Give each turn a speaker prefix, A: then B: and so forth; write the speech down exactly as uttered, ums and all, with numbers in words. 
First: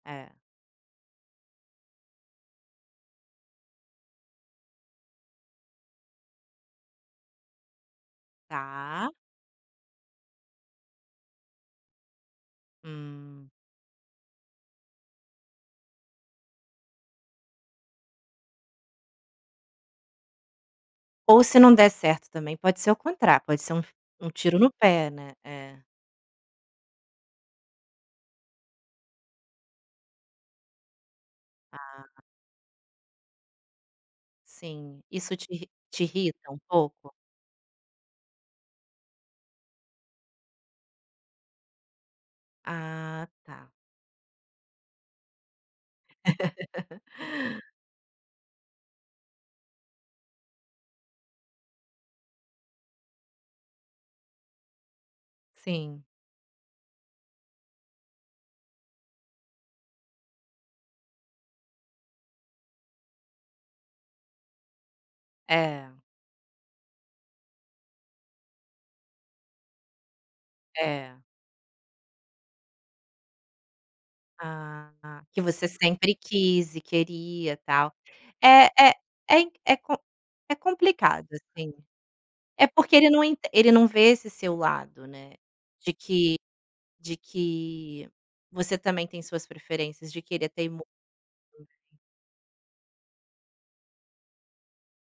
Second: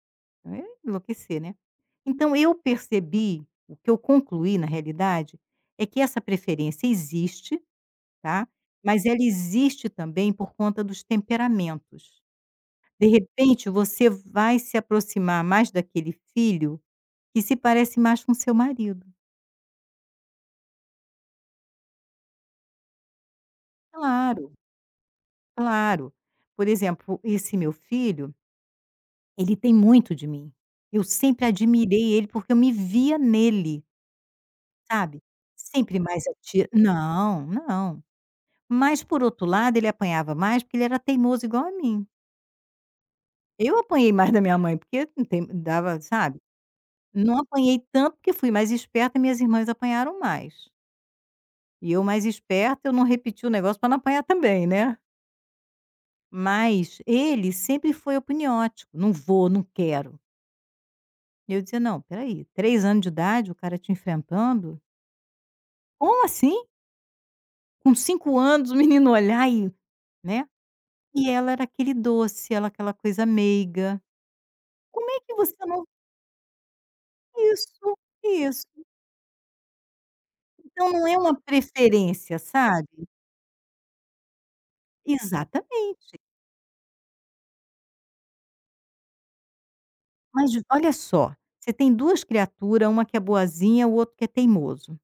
A: É.
B: Enlouquecer, né. Então eu percebi, o que eu concluí na realidade, é que essa preferência existe, tá, mas
A: Tá.
B: ela existe também por conta dos temperamentos. De
A: Hum.
B: repente você vai se aproximar mais daquele filho que se parece mais com o seu marido.
A: Ou se não der certo também pode ser ao contrário, pode ser um um
B: Claro.
A: tiro no pé, né. É.
B: Claro, por exemplo esse meu filho ele tem muito de mim, eu sempre admirei
A: Tá.
B: ele porque eu me via nele.
A: Sim,
B: Sabe?
A: isso te
B: Sempre
A: te
B: mais
A: irrita um
B: atir
A: pouco?
B: não, não, mas por outro lado ele apanhava mais porque ele era teimoso igual a mim.
A: Ah, tá.
B: Eu apanhei mais da minha mãe porque não tem dava sabe, não apanhei tanto, porque eu fui mais esperta, minhas irmãs apanharam mais. E eu mais esperta eu não repeti o negócio para não apanhar também, né.
A: Sim.
B: Mas ele sempre foi apuniódico, "não vou, não quero". E eu dizia não, espera aí, três anos de idade o cara te enfrentando?
A: É.
B: Como assim? Com cinco anos o menino olhar e né.
A: É.
B: E ela era aquele doce, ela aquela coisa meiga,
A: Ah
B: como é
A: tá,
B: que
A: que
B: você
A: você
B: não
A: sempre quis e queria tal.
B: Isso,
A: É
B: isso.
A: é é é com é
B: Então não é
A: complicado
B: uma
A: assim.
B: preferência,
A: É
B: sabe?
A: porque ele não enten ele não vê esse seu lado, né. De
B: Exatamente.
A: que de que, você também tem suas preferências, de querer
B: Mas
A: até imo
B: olha só, você tem duas criatura, uma que é boazinha o outro que é teimoso.